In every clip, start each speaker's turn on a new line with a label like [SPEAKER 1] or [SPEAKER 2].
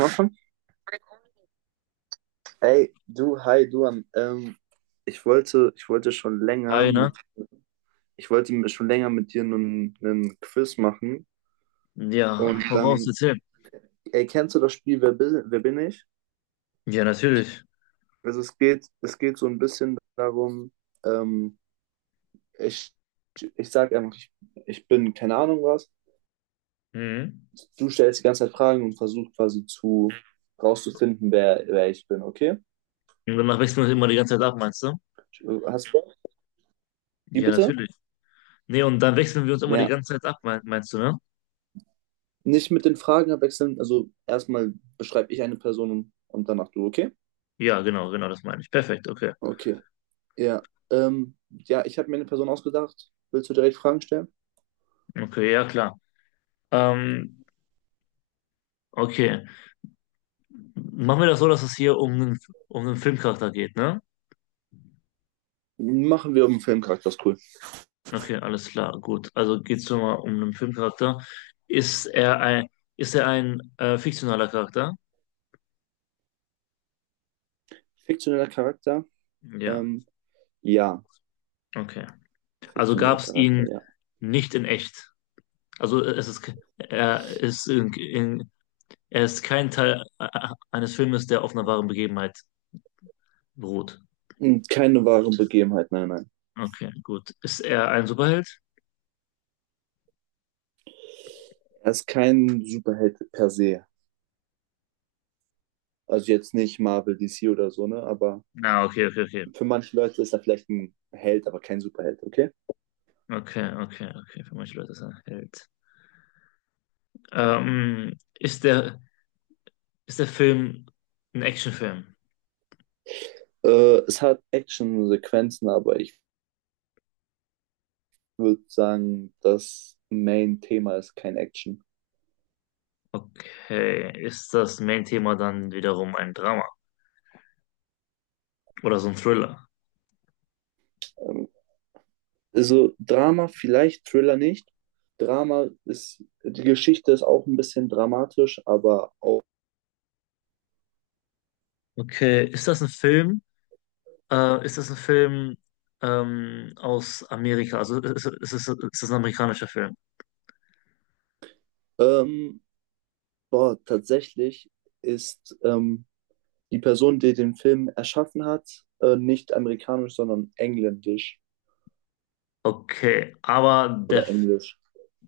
[SPEAKER 1] Anfangen? Ey, du, hi, du. Ähm, ich wollte schon länger
[SPEAKER 2] Hi, ne?
[SPEAKER 1] mit, ich wollte mir schon länger mit dir einen Quiz machen.
[SPEAKER 2] Ja,
[SPEAKER 1] Und
[SPEAKER 2] hau raus,
[SPEAKER 1] dann,
[SPEAKER 2] erzähl.
[SPEAKER 1] ey, kennst du das Spiel Wer bin ich?
[SPEAKER 2] Ja, natürlich.
[SPEAKER 1] Also es geht so ein bisschen darum, ähm, ich, ich sag einfach, ich bin keine Ahnung was.
[SPEAKER 2] Mhm.
[SPEAKER 1] Du stellst die ganze Zeit Fragen und versuchst quasi zu rauszufinden, wer ich bin, okay?
[SPEAKER 2] Und danach wechseln wir uns immer die ganze Zeit ab, meinst du?
[SPEAKER 1] Hast du Bock? Wie
[SPEAKER 2] Ja,
[SPEAKER 1] bitte?
[SPEAKER 2] natürlich. Nee, und dann wechseln wir uns immer die
[SPEAKER 1] Ja.
[SPEAKER 2] ganze Zeit ab, meinst du, ne?
[SPEAKER 1] Nicht mit den Fragen abwechseln. Also erstmal beschreibe ich eine Person und danach du, okay?
[SPEAKER 2] Ja, genau, genau, das meine ich. Perfekt, okay.
[SPEAKER 1] Okay. Ja. Ja, ich habe mir eine Person ausgedacht. Willst du direkt Fragen stellen?
[SPEAKER 2] Okay, ja, klar. Ähm, okay. Machen wir das so, dass es hier um einen Filmcharakter geht, ne?
[SPEAKER 1] Machen wir um einen Filmcharakter, ist cool.
[SPEAKER 2] Okay, alles klar, gut. Also geht es schon mal um einen Filmcharakter. Ist er ein, ist er ein fiktionaler Charakter?
[SPEAKER 1] Fiktioneller Charakter?
[SPEAKER 2] Ja,
[SPEAKER 1] Ähm, ja.
[SPEAKER 2] okay. Also
[SPEAKER 1] Fiktioneller
[SPEAKER 2] gab es
[SPEAKER 1] Charakter,
[SPEAKER 2] ihn
[SPEAKER 1] ja.
[SPEAKER 2] nicht in echt. Also es ist, ke- er ist er ist kein Teil eines Filmes, der auf einer wahren Begebenheit beruht.
[SPEAKER 1] Und keine wahre Begebenheit, nein, nein.
[SPEAKER 2] Okay, gut. Ist er ein Superheld?
[SPEAKER 1] Er ist kein Superheld per se. Also jetzt nicht Marvel, DC oder so, ne? Aber
[SPEAKER 2] Na, okay, okay, okay.
[SPEAKER 1] für manche Leute ist er vielleicht ein Held, aber kein Superheld, okay?
[SPEAKER 2] Okay, okay, okay. Für manche Leute ist er ein Held. Ähm, ist der, ist der Film ein Actionfilm?
[SPEAKER 1] Es hat Action-Sequenzen, aber ich würde sagen, das Main-Thema ist kein Action.
[SPEAKER 2] Okay. Ist das Main-Thema dann wiederum ein Drama oder so ein Thriller?
[SPEAKER 1] Ähm, Also Drama vielleicht, Thriller nicht. Drama ist, die Geschichte ist auch ein bisschen dramatisch, aber auch,
[SPEAKER 2] Okay. Ist das ein Film? Ist das ein Film aus Amerika? Also ist das ein amerikanischer Film?
[SPEAKER 1] ähm, boah, tatsächlich ist die Person, die den Film erschaffen hat, nicht amerikanisch, sondern engländisch
[SPEAKER 2] Okay, aber der,
[SPEAKER 1] oder
[SPEAKER 2] F-
[SPEAKER 1] englisch.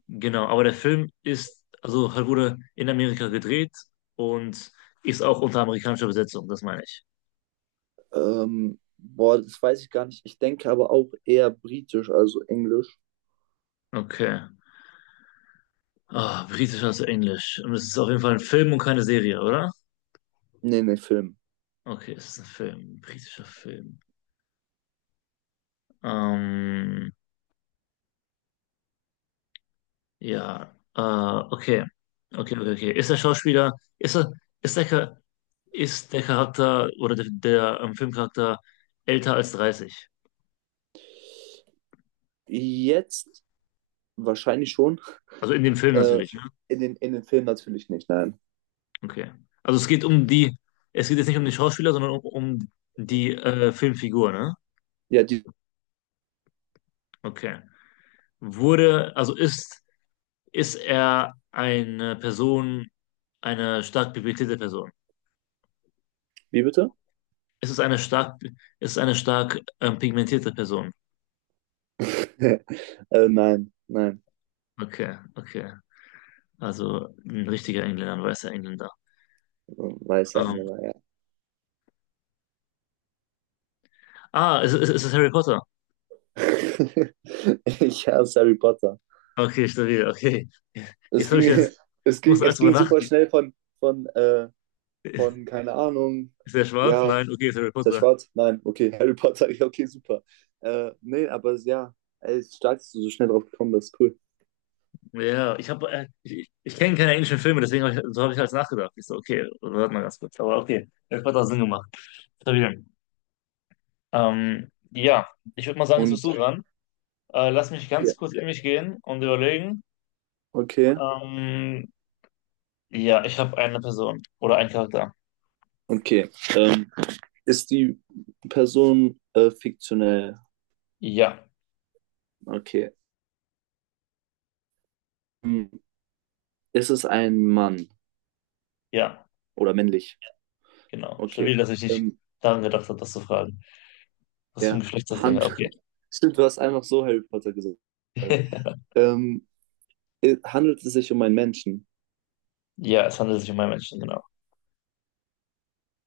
[SPEAKER 2] genau, aber der Film ist, also halt wurde in Amerika gedreht und ist auch unter amerikanischer Besetzung, das meine ich.
[SPEAKER 1] Boah, das weiß ich gar nicht. Ich denke aber auch eher britisch, also englisch.
[SPEAKER 2] Okay. Ah, britisch als Englisch. Und es ist auf jeden Fall ein Film und keine Serie, oder?
[SPEAKER 1] Nee, Film.
[SPEAKER 2] Okay, es ist ein Film, ein britischer Film. Ähm, ja, okay. Okay, okay, okay. Ist der Schauspieler, ist er, ist der, Cha- ist der Charakter oder der Filmcharakter älter als 30?
[SPEAKER 1] Jetzt wahrscheinlich schon.
[SPEAKER 2] Also in dem Film
[SPEAKER 1] Äh,
[SPEAKER 2] natürlich, ne?
[SPEAKER 1] in den Film natürlich nicht, nein.
[SPEAKER 2] Okay. Also es geht um die, es geht jetzt nicht um den Schauspieler, sondern um die Filmfigur, ne?
[SPEAKER 1] Ja, die,
[SPEAKER 2] Okay. Wurde, also ist, ist er eine Person, eine stark pigmentierte Person?
[SPEAKER 1] wie bitte?
[SPEAKER 2] Ist es eine stark, ist es eine stark pigmentierte Person?
[SPEAKER 1] äh, nein.
[SPEAKER 2] Okay, okay. Also ein richtiger Engländer, ein weißer Engländer.
[SPEAKER 1] Weiße
[SPEAKER 2] Ähm,
[SPEAKER 1] Engländer, ja.
[SPEAKER 2] ist es Harry Potter?
[SPEAKER 1] Ich hasse Harry Potter.
[SPEAKER 2] Okay, stabil, okay.
[SPEAKER 1] Es
[SPEAKER 2] Jetzt habe
[SPEAKER 1] ging,
[SPEAKER 2] ich jetzt,
[SPEAKER 1] es
[SPEAKER 2] muss
[SPEAKER 1] ging,
[SPEAKER 2] alles
[SPEAKER 1] es
[SPEAKER 2] drüber
[SPEAKER 1] ging super
[SPEAKER 2] nachdenken.
[SPEAKER 1] schnell von keine Ahnung,
[SPEAKER 2] Ist er schwarz?
[SPEAKER 1] ja,
[SPEAKER 2] Nein, okay, ist Harry
[SPEAKER 1] ist er
[SPEAKER 2] Potter.
[SPEAKER 1] schwarz? Nein, okay, Harry Potter, ja, okay, super. Nee, aber es- ja, ey, es ist stark, dass du so schnell drauf gekommen bist, cool.
[SPEAKER 2] Ja, ich kenne keine englischen Filme, so habe ich halt nachgedacht. Ich so, okay, warte mal ganz kurz. Aber okay, das hat auch Sinn gemacht. Stabil. Ja, ich würde mal sagen, jetzt bist
[SPEAKER 1] Und,
[SPEAKER 2] du dran. Lass mich
[SPEAKER 1] ja.
[SPEAKER 2] ganz kurz in mich gehen und überlegen.
[SPEAKER 1] Okay,
[SPEAKER 2] Ähm, ja, ich habe eine Person oder einen Charakter.
[SPEAKER 1] okay. Ähm, ist die Person fiktionell?
[SPEAKER 2] Ja,
[SPEAKER 1] Okay. Hm. Ist es ein Mann
[SPEAKER 2] ja,
[SPEAKER 1] oder männlich?
[SPEAKER 2] genau.
[SPEAKER 1] Okay.
[SPEAKER 2] Stabil, dass ich nicht
[SPEAKER 1] Ähm,
[SPEAKER 2] daran gedacht habe, das zu fragen. Was für ein
[SPEAKER 1] ja,
[SPEAKER 2] Geschlecht das Ding hat.
[SPEAKER 1] Hand.
[SPEAKER 2] Okay.
[SPEAKER 1] Stimmt, du hast einfach so Harry Potter gesagt. Ähm, handelt es sich um einen Menschen?
[SPEAKER 2] Ja, es handelt sich um einen Menschen, genau.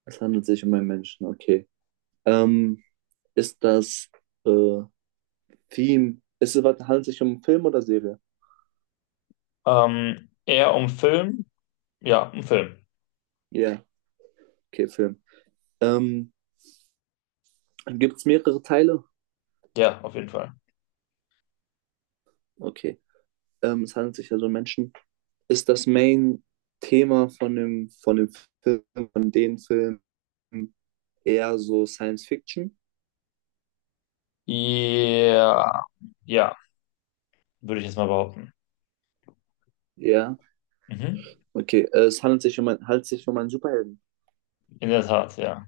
[SPEAKER 1] Es handelt sich um einen Menschen, okay. Ähm, ist das äh, Theme? Handelt es sich um Film oder Serie?
[SPEAKER 2] Eher um Film? Ja, um Film.
[SPEAKER 1] Ja, okay, Film. Ähm, gibt es mehrere Teile?
[SPEAKER 2] Ja, auf jeden Fall.
[SPEAKER 1] Okay. Es handelt sich also um Menschen. Ist das Main-Thema von dem Film, von den Filmen eher so Science Fiction?
[SPEAKER 2] Ja, ja, würde ich jetzt mal behaupten.
[SPEAKER 1] Ja.
[SPEAKER 2] Mhm.
[SPEAKER 1] Okay, es handelt sich um, handelt sich um einen Superhelden.
[SPEAKER 2] In der Tat, ja.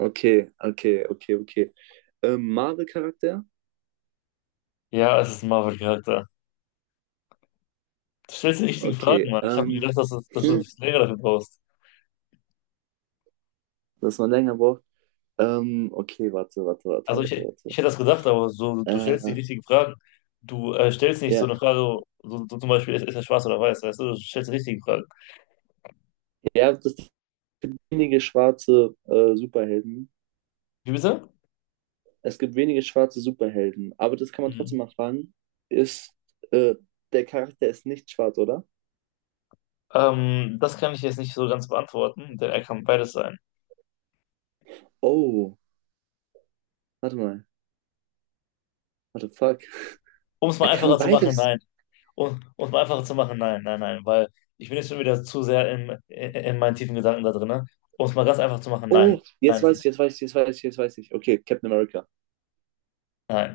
[SPEAKER 1] Okay, okay, okay, okay. Marvel-Charakter?
[SPEAKER 2] Ja, es ist ein Marvel-Charakter. Du stellst die richtigen
[SPEAKER 1] Okay,
[SPEAKER 2] Fragen, Mann. Ich habe gedacht, dass du ein
[SPEAKER 1] hm,
[SPEAKER 2] bisschen länger dafür brauchst.
[SPEAKER 1] dass man länger braucht. Okay, warte, warte, warte, warte,
[SPEAKER 2] Ich
[SPEAKER 1] warte.
[SPEAKER 2] hätte das gedacht, aber so, du stellst die
[SPEAKER 1] Äh,
[SPEAKER 2] richtigen Fragen. Du stellst nicht so
[SPEAKER 1] ja,
[SPEAKER 2] eine Frage, so zum Beispiel, ist er schwarz oder weiß, weißt du? Du stellst die richtigen Fragen.
[SPEAKER 1] ja, das sind wenige schwarze Superhelden.
[SPEAKER 2] Wie bitte?
[SPEAKER 1] Es gibt wenige schwarze Superhelden, aber das kann man
[SPEAKER 2] Hm.
[SPEAKER 1] trotzdem mal fragen. Ist, äh, Der Charakter ist nicht schwarz, oder?
[SPEAKER 2] Das kann ich jetzt nicht so ganz beantworten, denn er kann beides sein.
[SPEAKER 1] Oh, warte mal. What the fuck?
[SPEAKER 2] Um es
[SPEAKER 1] Er
[SPEAKER 2] mal
[SPEAKER 1] kann
[SPEAKER 2] einfacher zu machen,
[SPEAKER 1] beides.
[SPEAKER 2] nein. Um es mal einfacher zu machen, nein, nein, nein, weil ich bin jetzt schon wieder zu sehr in meinen tiefen Gedanken da drin, ne? Um es mal ganz einfach zu machen, nein,
[SPEAKER 1] Oh,
[SPEAKER 2] nein,
[SPEAKER 1] jetzt
[SPEAKER 2] ist er
[SPEAKER 1] weiß ich,
[SPEAKER 2] nicht.
[SPEAKER 1] jetzt weiß ich, jetzt weiß ich, jetzt weiß ich. Okay, Captain America.
[SPEAKER 2] Nein,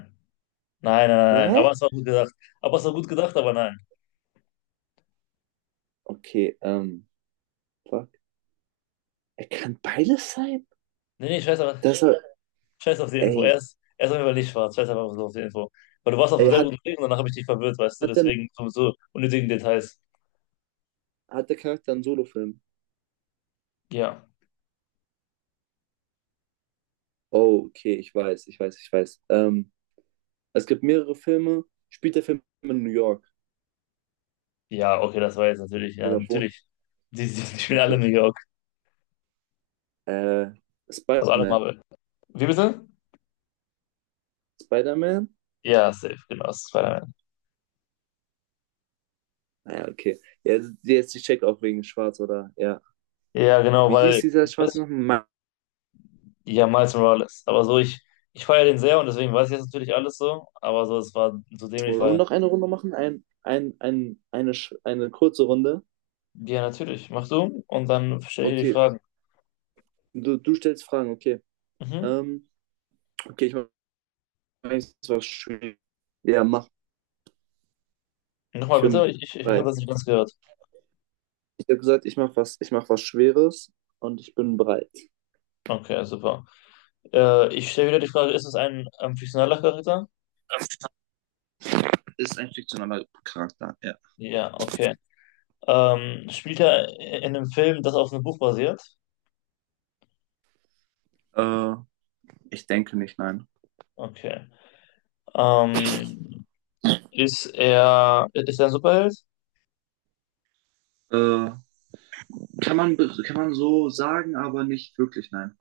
[SPEAKER 2] nein, nein, nein, nein, aber
[SPEAKER 1] Hä?
[SPEAKER 2] es war gut gedacht. Aber es war gut gedacht, aber nein.
[SPEAKER 1] Okay, fuck. Er kann beides sein?
[SPEAKER 2] Nee, nee,
[SPEAKER 1] Das war,
[SPEAKER 2] scheiß auf die Info.
[SPEAKER 1] ey,
[SPEAKER 2] Erst, erst auf jeden Fall nicht schwarz, scheiß einfach so auf die Info. Weil du warst auf einem
[SPEAKER 1] ey,
[SPEAKER 2] sehr
[SPEAKER 1] hat,
[SPEAKER 2] guten Weg und danach habe ich dich verwirrt, weißt du,
[SPEAKER 1] hat denn,
[SPEAKER 2] deswegen so unnötigen Details.
[SPEAKER 1] hat der Charakter einen Solo-Film?
[SPEAKER 2] Ja,
[SPEAKER 1] Oh, okay, ich weiß. Es gibt mehrere Filme. Spielt der Film in New York?
[SPEAKER 2] ja, okay, das war jetzt natürlich, ja,
[SPEAKER 1] Oder wohnt?
[SPEAKER 2] natürlich. Die spielen alle in
[SPEAKER 1] Okay.
[SPEAKER 2] New York,
[SPEAKER 1] Äh,
[SPEAKER 2] also alle
[SPEAKER 1] Spider-Man.
[SPEAKER 2] Marvel. Wie bitte?
[SPEAKER 1] Spider-Man?
[SPEAKER 2] Ja, safe, genau, Spider-Man.
[SPEAKER 1] Ah, ja, okay. Ja, jetzt ich check auch wegen Schwarz, oder? Ja.
[SPEAKER 2] Ja, genau,
[SPEAKER 1] Wie hieß
[SPEAKER 2] weil,
[SPEAKER 1] dieser schwarze
[SPEAKER 2] was
[SPEAKER 1] noch? Miles
[SPEAKER 2] Ja, Miles Morales. Ich feiere den sehr und deswegen weiß ich jetzt natürlich alles so. Aber so, es war so dämlich,
[SPEAKER 1] Morales. Wollen wir
[SPEAKER 2] weil,
[SPEAKER 1] noch eine Runde machen? Eine kurze Runde?
[SPEAKER 2] ja, natürlich, mach du und dann stelle ich dir die
[SPEAKER 1] Okay.
[SPEAKER 2] Fragen.
[SPEAKER 1] Du stellst Fragen, okay.
[SPEAKER 2] Mhm.
[SPEAKER 1] Ähm, okay, ich mache was Schweres. Ja, mach.
[SPEAKER 2] Nochmal
[SPEAKER 1] Ich
[SPEAKER 2] bitte,
[SPEAKER 1] bin
[SPEAKER 2] ich habe
[SPEAKER 1] bereit.
[SPEAKER 2] das nicht ganz gehört.
[SPEAKER 1] Ich habe gesagt, ich mach was Schweres und ich bin bereit.
[SPEAKER 2] Okay, super. Ich stelle wieder die Frage, ist es ein fiktionaler Charakter?
[SPEAKER 1] Ist ein fiktionaler Charakter,
[SPEAKER 2] Ja, okay. Spielt er in einem Film, das auf einem Buch basiert?
[SPEAKER 1] ja. Ich denke nicht, nein.
[SPEAKER 2] Okay. Ähm, ist er ein Superheld?
[SPEAKER 1] Äh, kann man so sagen, aber nicht wirklich, nein.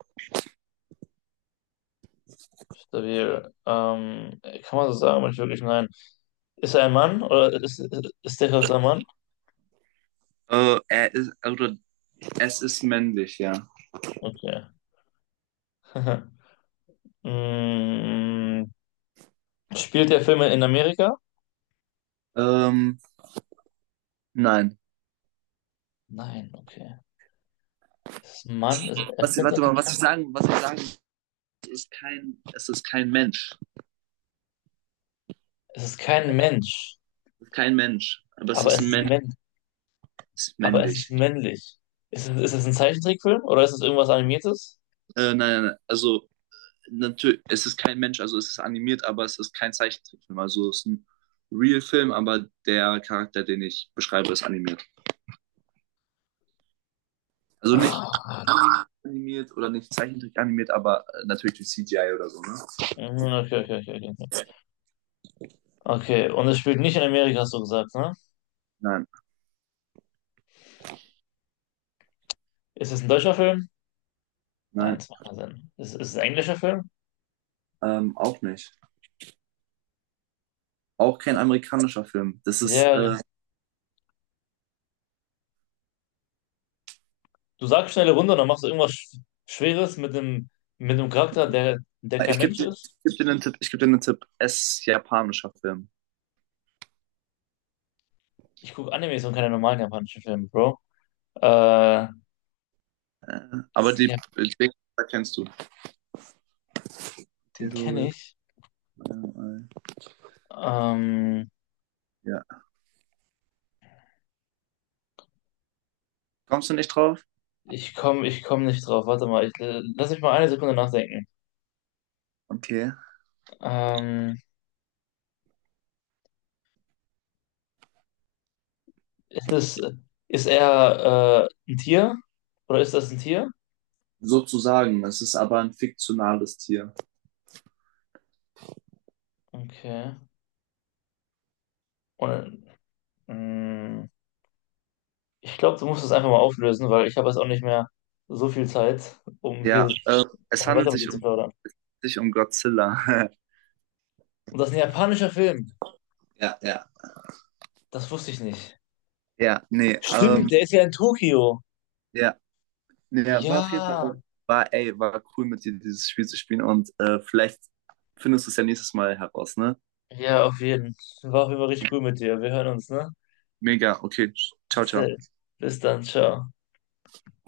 [SPEAKER 2] Stabil. Kann man so sagen, aber nicht wirklich, nein. Ist er ein Mann oder ist, ist der Charakter ein Mann?
[SPEAKER 1] Er ist, oder es ist männlich, ja.
[SPEAKER 2] Okay. Mm, spielt der Film in Amerika?
[SPEAKER 1] Ähm, nein.
[SPEAKER 2] Nein, okay. Es ist ein Mann, es, er
[SPEAKER 1] Was,
[SPEAKER 2] kennt
[SPEAKER 1] warte mal,
[SPEAKER 2] natürlich,
[SPEAKER 1] es ist kein Mensch.
[SPEAKER 2] es ist kein Mensch,
[SPEAKER 1] Kein Mensch. Aber es
[SPEAKER 2] aber
[SPEAKER 1] ist
[SPEAKER 2] es
[SPEAKER 1] ein
[SPEAKER 2] ist
[SPEAKER 1] Mensch,
[SPEAKER 2] männ,
[SPEAKER 1] ist
[SPEAKER 2] aber es ist
[SPEAKER 1] männlich.
[SPEAKER 2] männlich. Ist es ein Zeichentrickfilm oder ist es irgendwas Animiertes?
[SPEAKER 1] Nein, also natürlich, es ist kein Mensch, also es ist animiert, aber es ist kein Zeichentrickfilm. Also es ist ein Real-Film, aber der Charakter, den ich beschreibe, ist animiert. Also nicht
[SPEAKER 2] Ah,
[SPEAKER 1] animiert oder nicht Zeichentrick animiert, aber natürlich durch CGI oder so, ne?
[SPEAKER 2] mhm, okay, okay, okay, okay. Okay, okay, und es spielt nicht in Amerika, hast du gesagt, ne?
[SPEAKER 1] Nein,
[SPEAKER 2] Ist es ein deutscher Film? Nein,
[SPEAKER 1] nein,
[SPEAKER 2] das macht keinen Sinn. Ist es ein englischer Film?
[SPEAKER 1] ähm, auch nicht. Auch kein amerikanischer Film. Das ist,
[SPEAKER 2] Ja, ja, du sagst schnelle Runde, dann machst du irgendwas Schweres mit einem Charakter, der kein
[SPEAKER 1] ich gebe
[SPEAKER 2] Mensch
[SPEAKER 1] dir,
[SPEAKER 2] ist.
[SPEAKER 1] ich geb dir einen Tipp, ich gebe dir einen Tipp. Es ist japanischer Film.
[SPEAKER 2] Ich gucke Animes und keine normalen japanischen Filme, Bro. Äh,
[SPEAKER 1] Äh, aber
[SPEAKER 2] das,
[SPEAKER 1] die,
[SPEAKER 2] ja,
[SPEAKER 1] die Wegweiser kennst du.
[SPEAKER 2] den kenne
[SPEAKER 1] Titel,
[SPEAKER 2] ich.
[SPEAKER 1] äh,
[SPEAKER 2] Ähm,
[SPEAKER 1] ja. Kommst du nicht drauf?
[SPEAKER 2] ich komme ich komm nicht drauf. Warte mal, ich, lass mich mal 1 Sekunde nachdenken.
[SPEAKER 1] Okay.
[SPEAKER 2] Ähm, ist es, ist er ein Tier? Oder ist das ein Tier?
[SPEAKER 1] Sozusagen. Es ist aber ein fiktionales Tier.
[SPEAKER 2] Okay. Und, mm, ich glaube, du musst es einfach mal auflösen, weil ich habe jetzt auch nicht mehr so viel Zeit,
[SPEAKER 1] Ja,
[SPEAKER 2] um weiter mit dir zu plaudern.
[SPEAKER 1] es handelt sich um Godzilla.
[SPEAKER 2] Und das ist ein japanischer Film.
[SPEAKER 1] Ja, ja.
[SPEAKER 2] Das wusste ich nicht.
[SPEAKER 1] Ja, nee,
[SPEAKER 2] Stimmt, der ist ja in Tokio.
[SPEAKER 1] ja, nee, ja, war auf jeden
[SPEAKER 2] Ja,
[SPEAKER 1] Fall, war, ey, war cool mit dir dieses Spiel zu spielen und vielleicht findest du es ja nächstes Mal heraus, ne?
[SPEAKER 2] ja, auf jeden Fall. War auf jeden Fall richtig cool mit dir. Wir hören uns, ne?
[SPEAKER 1] Mega, okay. Ciao, ciao.
[SPEAKER 2] Bis dann, ciao.